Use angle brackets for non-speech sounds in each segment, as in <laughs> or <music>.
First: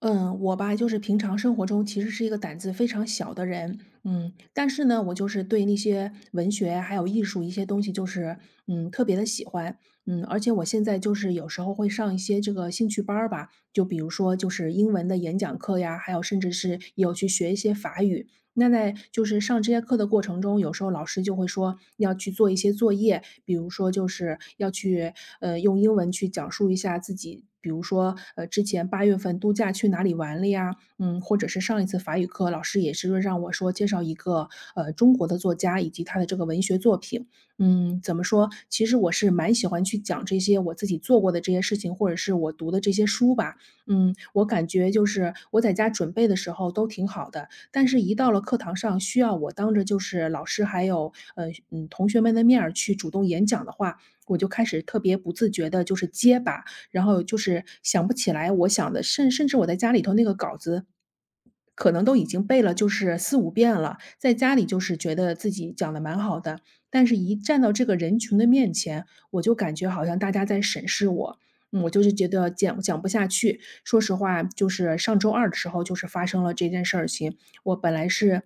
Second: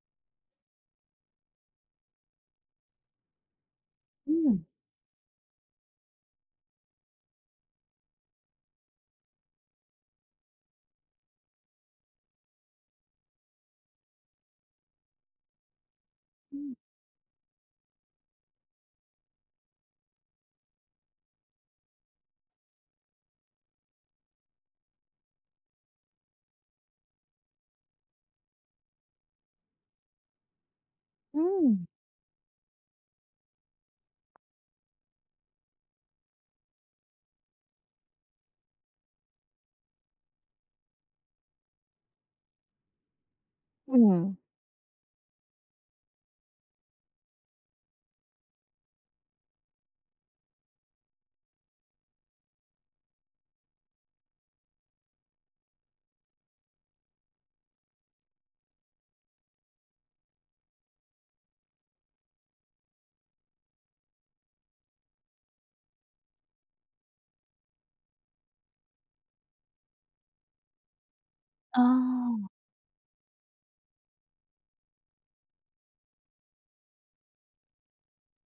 嗯，我吧，就是平常生活中其实是一个胆子非常小的人，嗯，但是呢，我就是对那些文学还有艺术一些东西，就是特别的喜欢。而且我现在就是有时候会上一些这个兴趣班儿吧，就比如说就是英文的演讲课呀，还有甚至嗯，是有去学一些法语。那在就是上这些课的过程中，有时候老师就会说要去做一些作业，比如说就是要去用英文去讲述一下自己，比如说之前8月份度假去哪里玩了呀，或者是上一嗯，次法语课老师也是让我说介绍一个中国的作家以及他的这个文学作品。怎么说？其实我是蛮喜欢去讲这些我自己做过的这些事情，或者是我读的这些书吧。嗯，我感觉就是我在家准备的时候都挺好的，但是一到了课堂上，需要我当着就是老师还有，同学们的面儿去主动演讲的话，我就开始特别不自觉的，就是结巴，然后就是想不起来我想的，甚至我在家里头那个稿子，可能都已经背了就是4、5遍了，在家里就是觉得自己讲的蛮好的，但是一站到这个人群的面前，我就感觉好像大家在审视我。我就是觉得啊讲不下去，说实话，就是上周二的时候就是发生了这件事情。我本来是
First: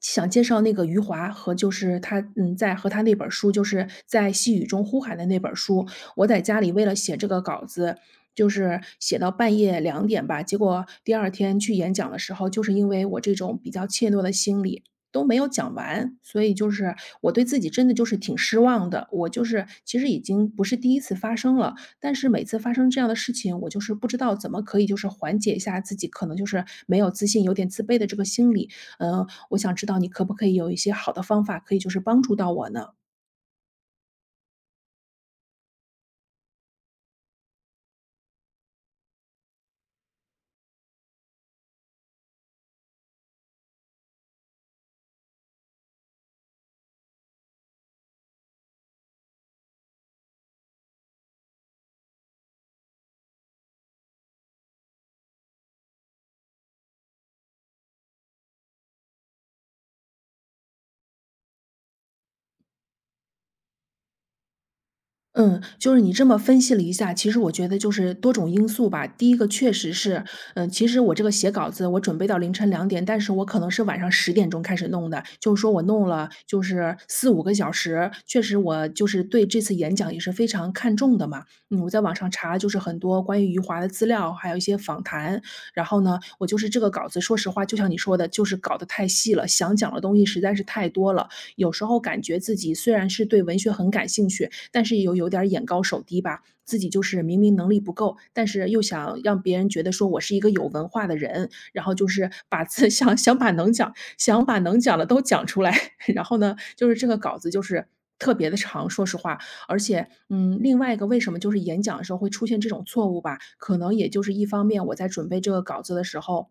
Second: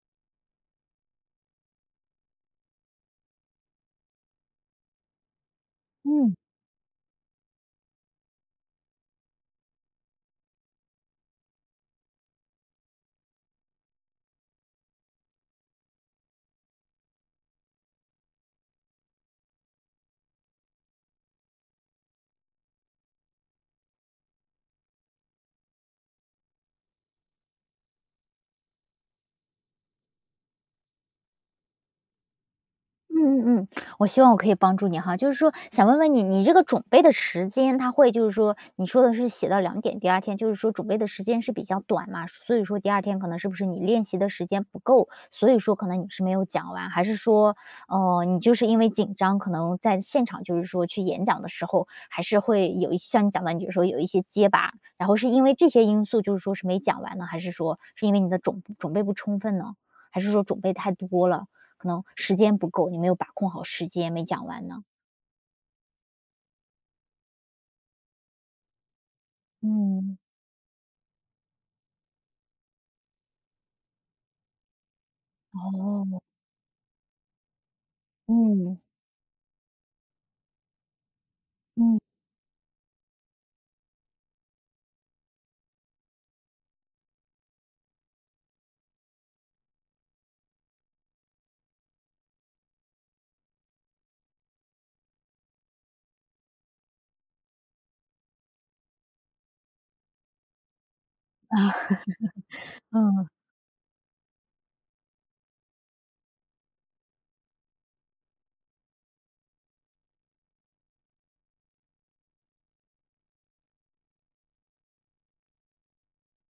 想介绍那个余华和就是他在和他那本书，就是在细雨中呼喊的那本书。我嗯。在家里为了写这个稿子，就是写到半夜2点吧，结果第二天去演讲的时候，就是因为我这种比较怯懦的心理，都没有讲完。所以就是我对自己真的就是挺失望的，我就是其实已经不是第一次发生了，但是每次发生这样的事情，我就是不知道怎么可以就是缓解一下自己可能就是没有自信、有点自卑的这个心理。我想知道你可不可以有一些好的方法，可以就是帮助到我呢？嗯嗯嗯，我希望我可以帮助你哈，就是说想问问你，你这个准备的时间，他会就是说，你说的是写到2点，第二天就是说准备的时间是比较短嘛，所以说第二天可能是不是你练习的时间不够，所以说可能你是没有讲完，还是说，你就是因为紧张，可能在现场就是说去演讲的时候，还是会有一像你讲的，你就说有一些结巴，然后是因为这些因素就是说是没讲完呢，还是说是因为你的准备不充分呢？还是说准备太多了？可能时间不够，你没有把控好时间，没讲完呢？嗯，就是你这么分析了一下，其实我觉得就是多种因素吧。第一个确实嗯，是，其实我这个写稿子，我准备到凌晨2点，但是我可能是晚上10点钟开始弄的，就是说我弄哦，了就是4、5个小时。确实嗯，我就是对这次演讲也是非常看重的嘛。我嗯，在网上查就是很多关于余华的资料，还有一些访谈。然后呢，我就是这个稿子，说实话，就像你说的，就是搞得太细了，想讲的东西实在是太多了。有时候感觉自己虽然是对文学很感兴趣，但是又有点儿眼高手低吧，自己就是明明能力不够，但是又想让别人觉得说我是一个有文化的人，然后就是把自 <laughs> 想嗯，想把能讲想把能讲的都讲出来，<laughs> 然后呢，就是这个稿子就是特别的长，说实话。而且，另外一个为什么就是演讲的时候会出现这种错误吧，可能也就是一方面我在准备这个稿子的时候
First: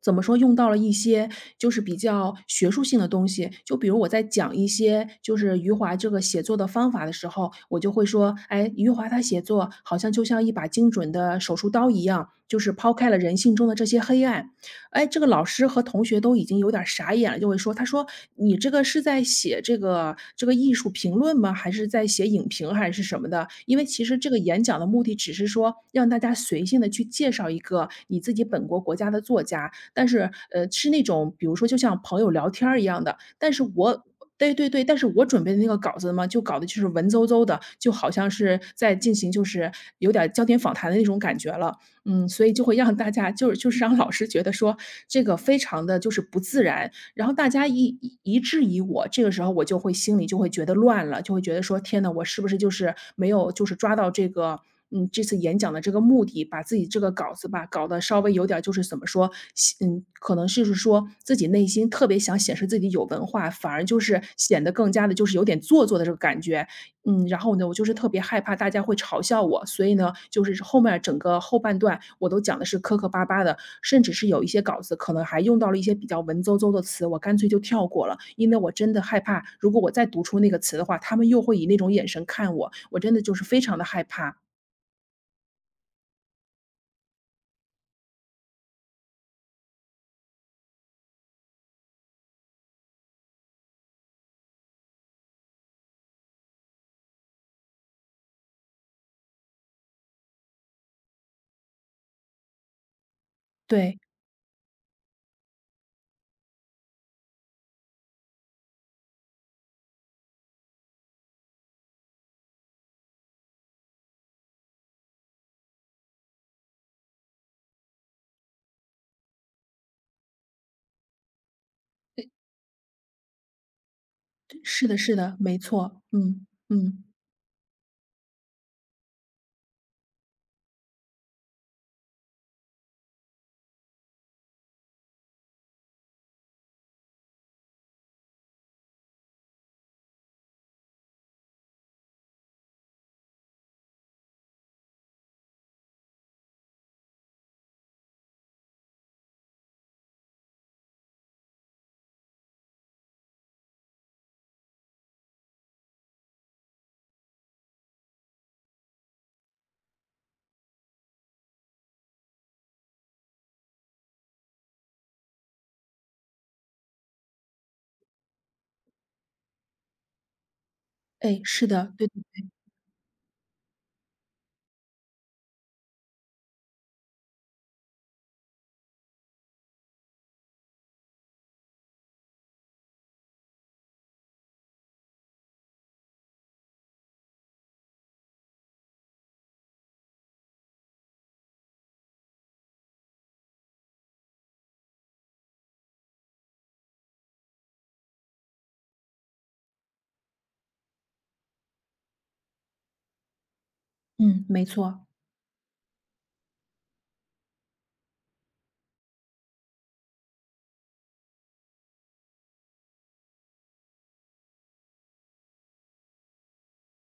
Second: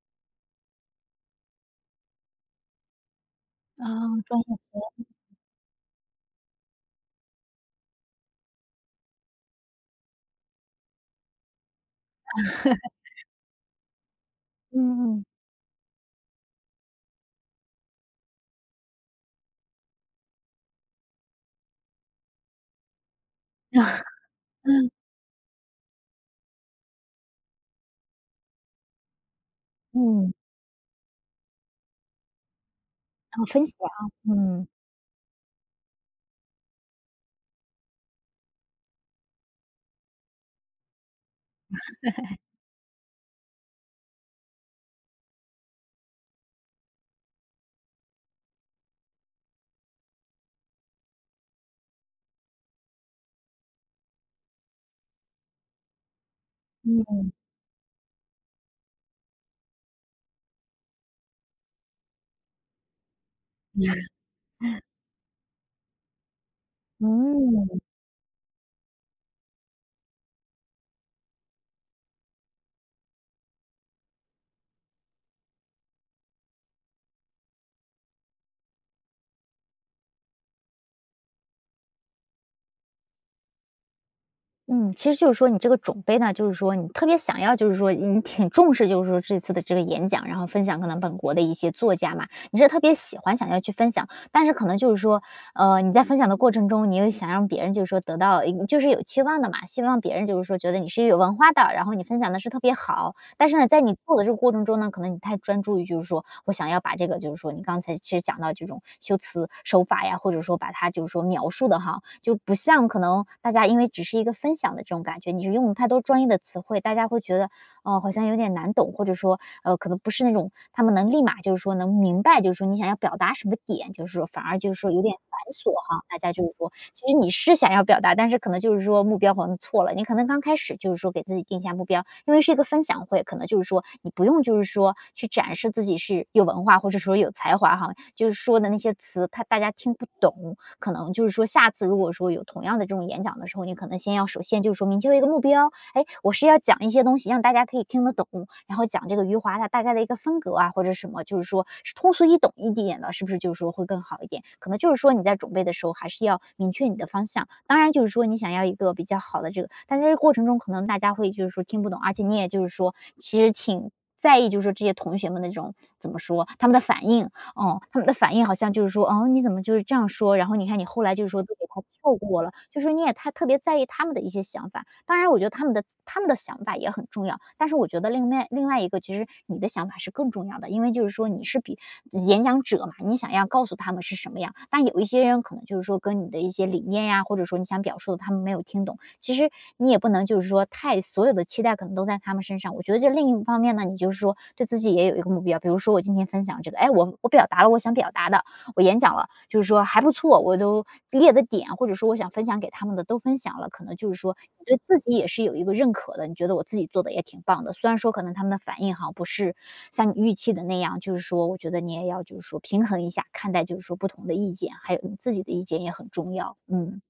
怎么说，用到了一些就是比较学术性的东西。就啊，比如我在专讲业，一些就是余华这个写作的方法的时候，我就会说，哎，余华他写作好像就像一把精准的手术刀一样，就是抛开了人性中的这些黑暗。哎，嗯这嗯 个老师和同学都已经有点儿傻眼了，就会说，他说："你这个是在写这个艺术评论吗？还是在写影评还是什么的？"因为其 <laughs>，实这个演讲的目的只是说让大家随性的去介绍一个你自己本国国家的作家，但是，嗯，是那种比如说就像朋友聊天儿一样的，然后但是分享，我对嗯。对对，但是我准备的那个稿子嘛，就搞的就是文绉绉的，就好像是在进行就是有点儿焦点访谈的那种感觉了。所以就会让大家就是让老师觉得说这个非常的就是不自然，然后大家一质疑我，这个时候我就会心里就会觉得乱了，就会觉得说："天呐，我是不是就是没有就是抓到这个这次演讲的这个目的，把自己这个嗯，稿子吧，搞得稍微有点儿就是怎么说，可能就是说自己内心特别想显示自己有文化，反而就是显得更加的就是有点做作的这个感觉。"然后呢，我嗯。就是特别害怕大家会嘲笑我，所以呢，就是后面整个后半段我都讲的是磕磕巴巴的，甚至是有一些稿子可能还用到了一些比较文绉绉的词，我干脆就跳过了，因为我真的害怕，如果我再读出那个词的话，他们又会以那种眼神看我，我真的就是非常的害怕。嗯，其实就是说你这个准备呢，就是说你特别想要，就是说你挺重视，就是说这次的这个演讲，然后分享可能本国的一些作家嘛，你是特别喜欢想要去分享，但是可能就是说，你在分享的过程中，你又想让别人就是说得到，嗯就是有期望的嘛，希望别人就是说觉得你是有文化的，然后你分享的是特别好，但是呢，在你对。做的这个过程中呢，可能你太专注于就是说我想要把这个就是说你刚才其实讲到这种修辞手法呀，或者说把它就是说描述的哈，就不像可能大家因为只是一个分享的这种感觉，你是用太多专业的词汇，大家会觉得哦，好像有点难懂，或者说，可能不是那种他们能立马就是说能明白，就是说你想要表达什么点，就是说反而就是是说的有是点的，繁没琐错。哈。大家嗯，就是说，其嗯。实你是想要表达，但是可能就是说目标好像错了。你可能刚开始就是说给自己定下目标，因为是一个分享会，可能就是说你不用就是说去展示自己是有文化或者说有才华哈，就是说的那些词，他大家听不懂，可能就是说下次如果说有同样的这种演讲的时候，你可能先要首先就是说明确一个目标，哎，我是要讲一些东西让大家可以听得懂，然后讲这个余华他大概的一个风格啊，或者什么，就是说是通俗易懂一点的，是不是就是说会更好一点？可能就是说你在准备的时候还是要明确你的方向。当然就是说你想要一个比较好的这个，但在这个过程中可能大家会就是说听不懂，而且你也就是说其实挺。在意就是说这些同学们的这种怎么说他们的反应，哦，他们的反应好像就是说："哦，你怎么就是这样说？"然后你看你后来就是哎，说都是给他的。对。跳过了，就说你也太特别在意他们的一些想法。当然我觉得他们的想法也很重要，但是我觉得另外一个其实你的想法是更重要的，因为就是说你是比演讲者嘛，你想要告诉他们是什么样，但有一些人可能就是说跟你的一些理念呀，或者说你想表述的，他们没有听懂。其实你也不能就是说太所有的期待可能都在他们身上。我觉得这另一方面呢，你就是说对自己也有一个目标，比如说我今天分享这个，哎，我表达了我想表达的，我演讲了，就是说还不错，我都列的点，或者说我想分享给他们的都分享了，可能就是说嗯，没你对自错。己也是有一个认可的，你觉得我自己做的也挺棒的。虽然说可能他们的反应哈不是像你预期的那样，就是说我觉得你也要就是说平衡一下看待，就是说不同的意见，还有你自己的意见也很重要。嗯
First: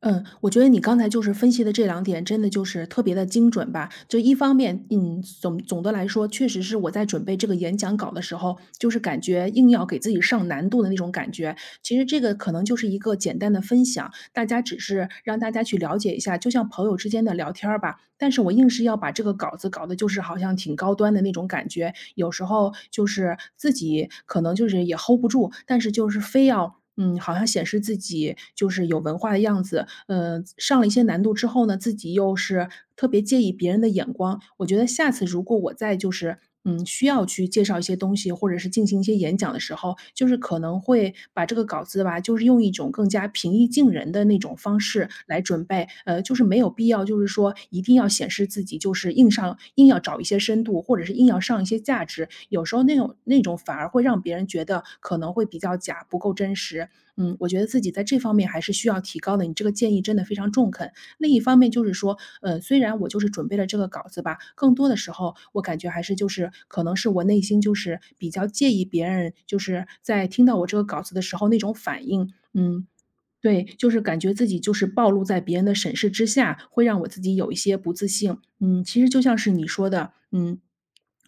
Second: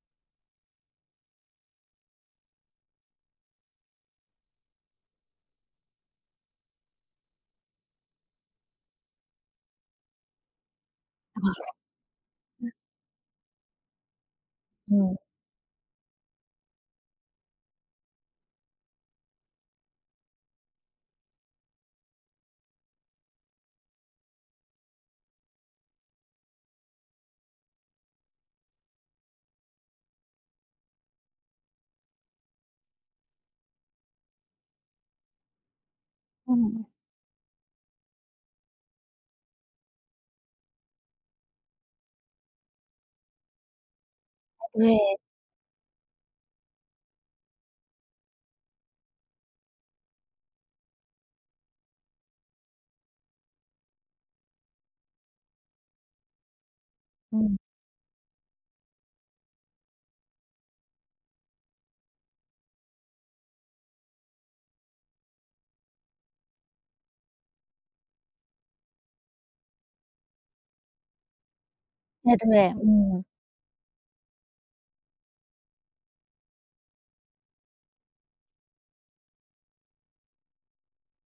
嗯，我觉得你刚才就是分析的这两点，真的就是特别的精准吧。就一方面，总的来说，确实是我在准备这个演讲稿的时候，就是感觉硬要给自己上难度的那种感觉。其实这个可能就是一个简单的分享，大家只是嗯让大家去了解一下，就像朋友之间的聊天儿吧。但是我硬是要把这个稿子搞得就是好像挺高端的那种感觉，有时候就是自己可能就是也 hold 不住，但是就是非要好像显示自己就是有文化的样子，上了一些难度之后呢，自己又是特别介意别人的眼光。我觉得下次如果我再就是，嗯，嗯需要去介绍一些东西，或者是进行一些演讲的时候，就是可能会把这个饺子吧，就是用一种更加平易近人的那种方式对。来准备。就是没有必要，就是说一定要显示自己，就是硬上硬要找一些深度，或者是硬要上一些价值。有时候那种反而会让别人觉得可能会比较假，不够真实。我嗯，觉得自己在这方面还是需要提高的。你这个建议真的非常中肯。另一方面就是说，虽然我就是准备了这个稿子吧，更多的时候我感觉还是就是可能是我内心就是比较介意别人就是在听到我这个稿子的时候那种反应。哎，对，嗯，嗯，对，就是感觉自己就是暴露在别人的审视之下，会让我自己有一些不自信。嗯，其实就像是你说的，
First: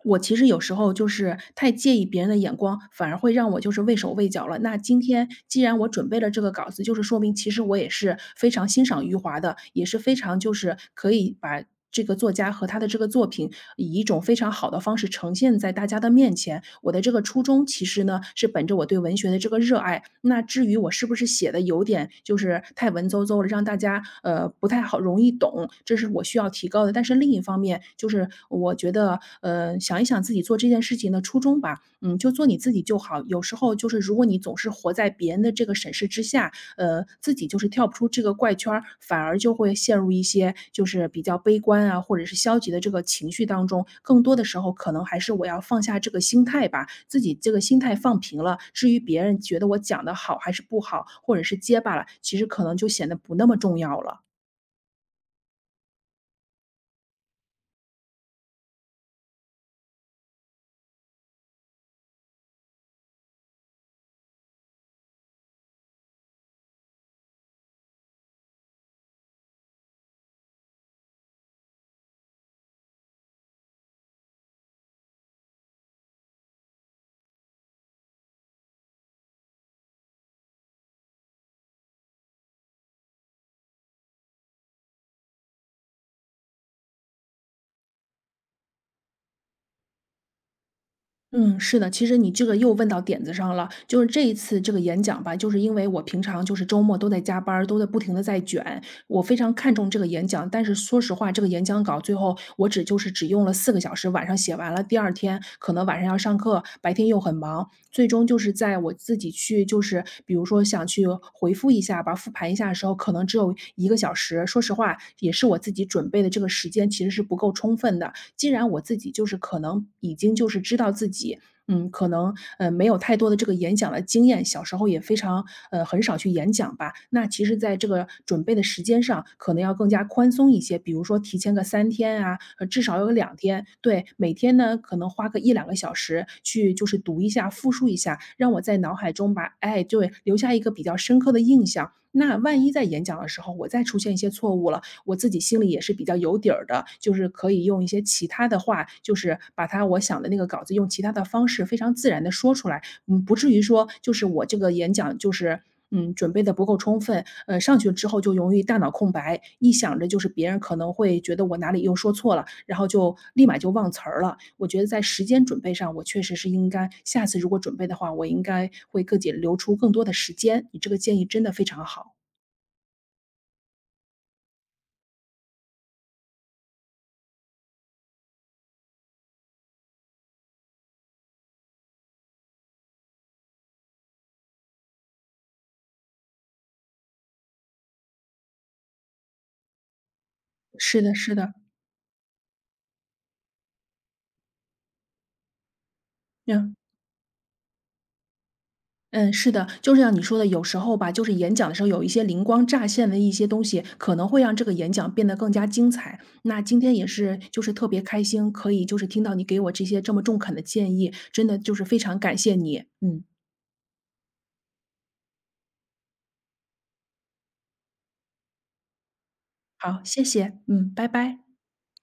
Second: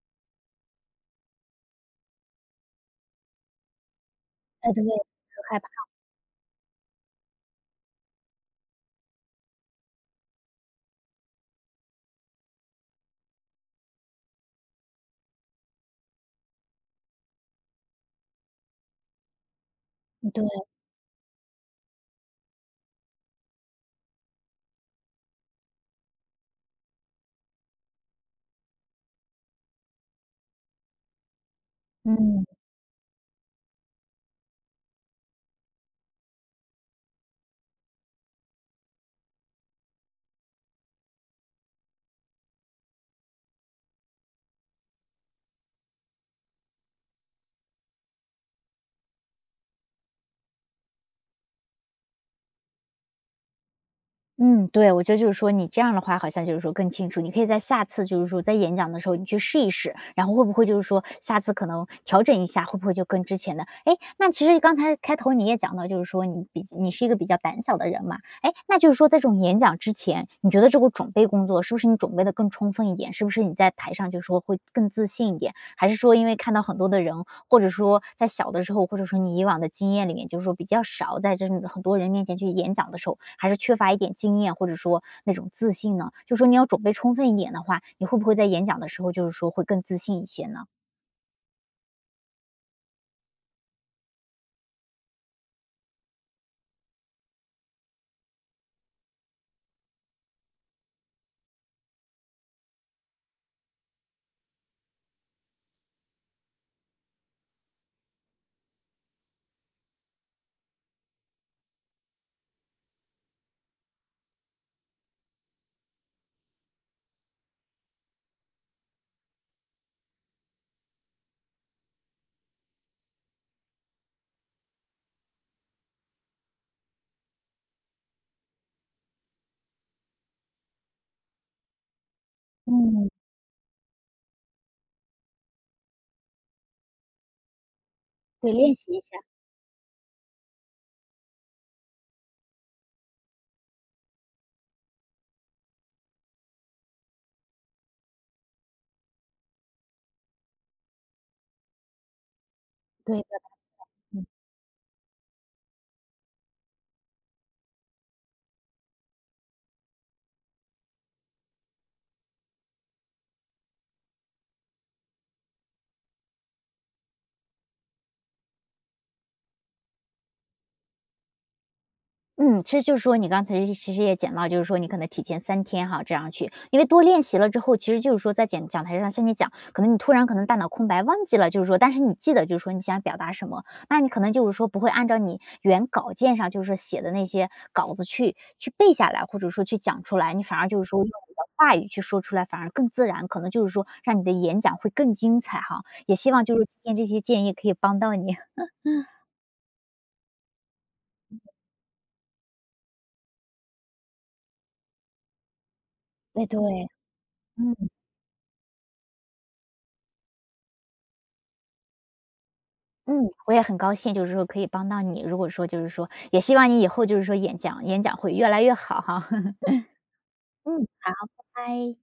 我其实有时候就是太介意别人的眼光，反而会让我就是畏手畏脚了。哎，那对，今天很害既怕，然我准备了这个稿子，就是说明其实我也是非常欣赏余华的，也是非常就是可以把这个作家和他的这个作品以一种非常好的方式呈现在大家的面前。我的这个初衷其实呢，是本着我对文学的这个热爱。那对，至于我是不是写的有点就是太文绉绉了，让大家不太好容易懂，这是我需要提高的。但是另一方面，就是我觉得想一想自己做这件事情的初衷吧，就嗯，做你自己就好。有时候就是如果你总是活在别人的这个审视之下，自己就是跳不出这个怪圈儿，反而就会陷入一些就是比较悲观啊，或者是消极的这个情绪当中。更多的时候，可能还是我要放下这个心态吧，自己这个心态放平了。至于别人觉得我讲的好还是不好，或者是结巴了，其实可能就显得不那么重要了。嗯，对，我觉得就是说你这样的话，好像就是说更清楚，你可以在下次就是说在演讲的时候，你去试一试，然后会不会就是说下次可能调整一下，会不会就跟之前的？哎，那其实刚才开头你也讲到，就是说你比你是一个比较胆小的人嘛，哎，那就是说在这种演讲之前，你觉得这个准备工作是不是你准备的更充分一点？是不是你在台上就是说会更自信一点？还是说因为看到很多的人，或者说在小的时候，或者说你以往的经验里面，就是说比较少在这种很多人面前去演讲的时候，还是缺乏一点经验，或者说那种自信呢？就说你要准备充分一点的话，你会不会在演讲的时候，就是说会更自信一些呢？嗯，是的，其实你这个又问到点子上了。就是这一次这个演讲吧，就是因为我平常就是周末都在加班儿，都在不停的在卷，我非常看重这个演讲。但是说实话，这个演讲稿最后我只就是只用了4个小时，晚上写完了，第二天可能晚上要上课，白天又很忙。最终就是在我自己去就是比如说想去回复一下吧，复盘一下的时候，可能只有1个小时。说实话，也是我自己准备的这个时间其实是不够充分的，既然我自己就是可能已经就是知道自己，没有太多的这个演讲的经验，小时候也非常很少去演讲吧。那其实在这个准备的时间上，可能要更加宽松一些，比如说提前个3天啊，至少嗯，有2天。对，每天呢，可能花个一两个小时去就是读一下、复述一下，让对，我练在习脑一下，海中把哎，对，留下一个比较深刻的印象。那万一在演讲的时候，我再出现一些错误了，我自己心里也是比较有底儿的，就是可以用一些其他的话，就是把它我想的那个稿子用其他的方式非常自然的说出来，对的。不至于说就是我这个演讲就是，准备的不够充分，上去之后就容易大脑空白，一想着就是别人可能会觉得我哪里又说错了，然后就立马就忘词儿了。我觉得在时间准备上，我确实是应该下次如果准备的话，我应该会给自己留出更多的时间，你这个建议真的非常好。嗯，其实就是说你刚才其实也讲到，就是说你可能提前3天哈，这样去因为多练习了之后，其实就是说在讲台上向你讲，可能你突然可能大脑空白忘记了，就是说但是你记得就是说你想表达什么，那你可能就是说不会按照你原稿件上就是说写的那些稿子去背下来，或者说去讲出来，你反而就是说是用的是你的的，话语去说出来，反而更自然，可能就是说让你的演讲会更精彩哈。也希望就是嗯。今天这些建议可以帮到你。<laughs> 嗯，嗯，是的，就是像你说的，有时候吧，就是演讲的时候有一些灵光乍现的一些东西，可能会让这个演讲变得更加精彩。哎，对，那今天也是，就是特嗯。别开心，可以就是听到你给我这些这么中肯的建议，真的就是非常感谢你。嗯嗯，我也很高兴，就是说可以帮到你。如果说就是说，也希望你以后就是说演讲会越来越好哈。<laughs> 好，谢谢，嗯，嗯，拜好，拜。拜拜。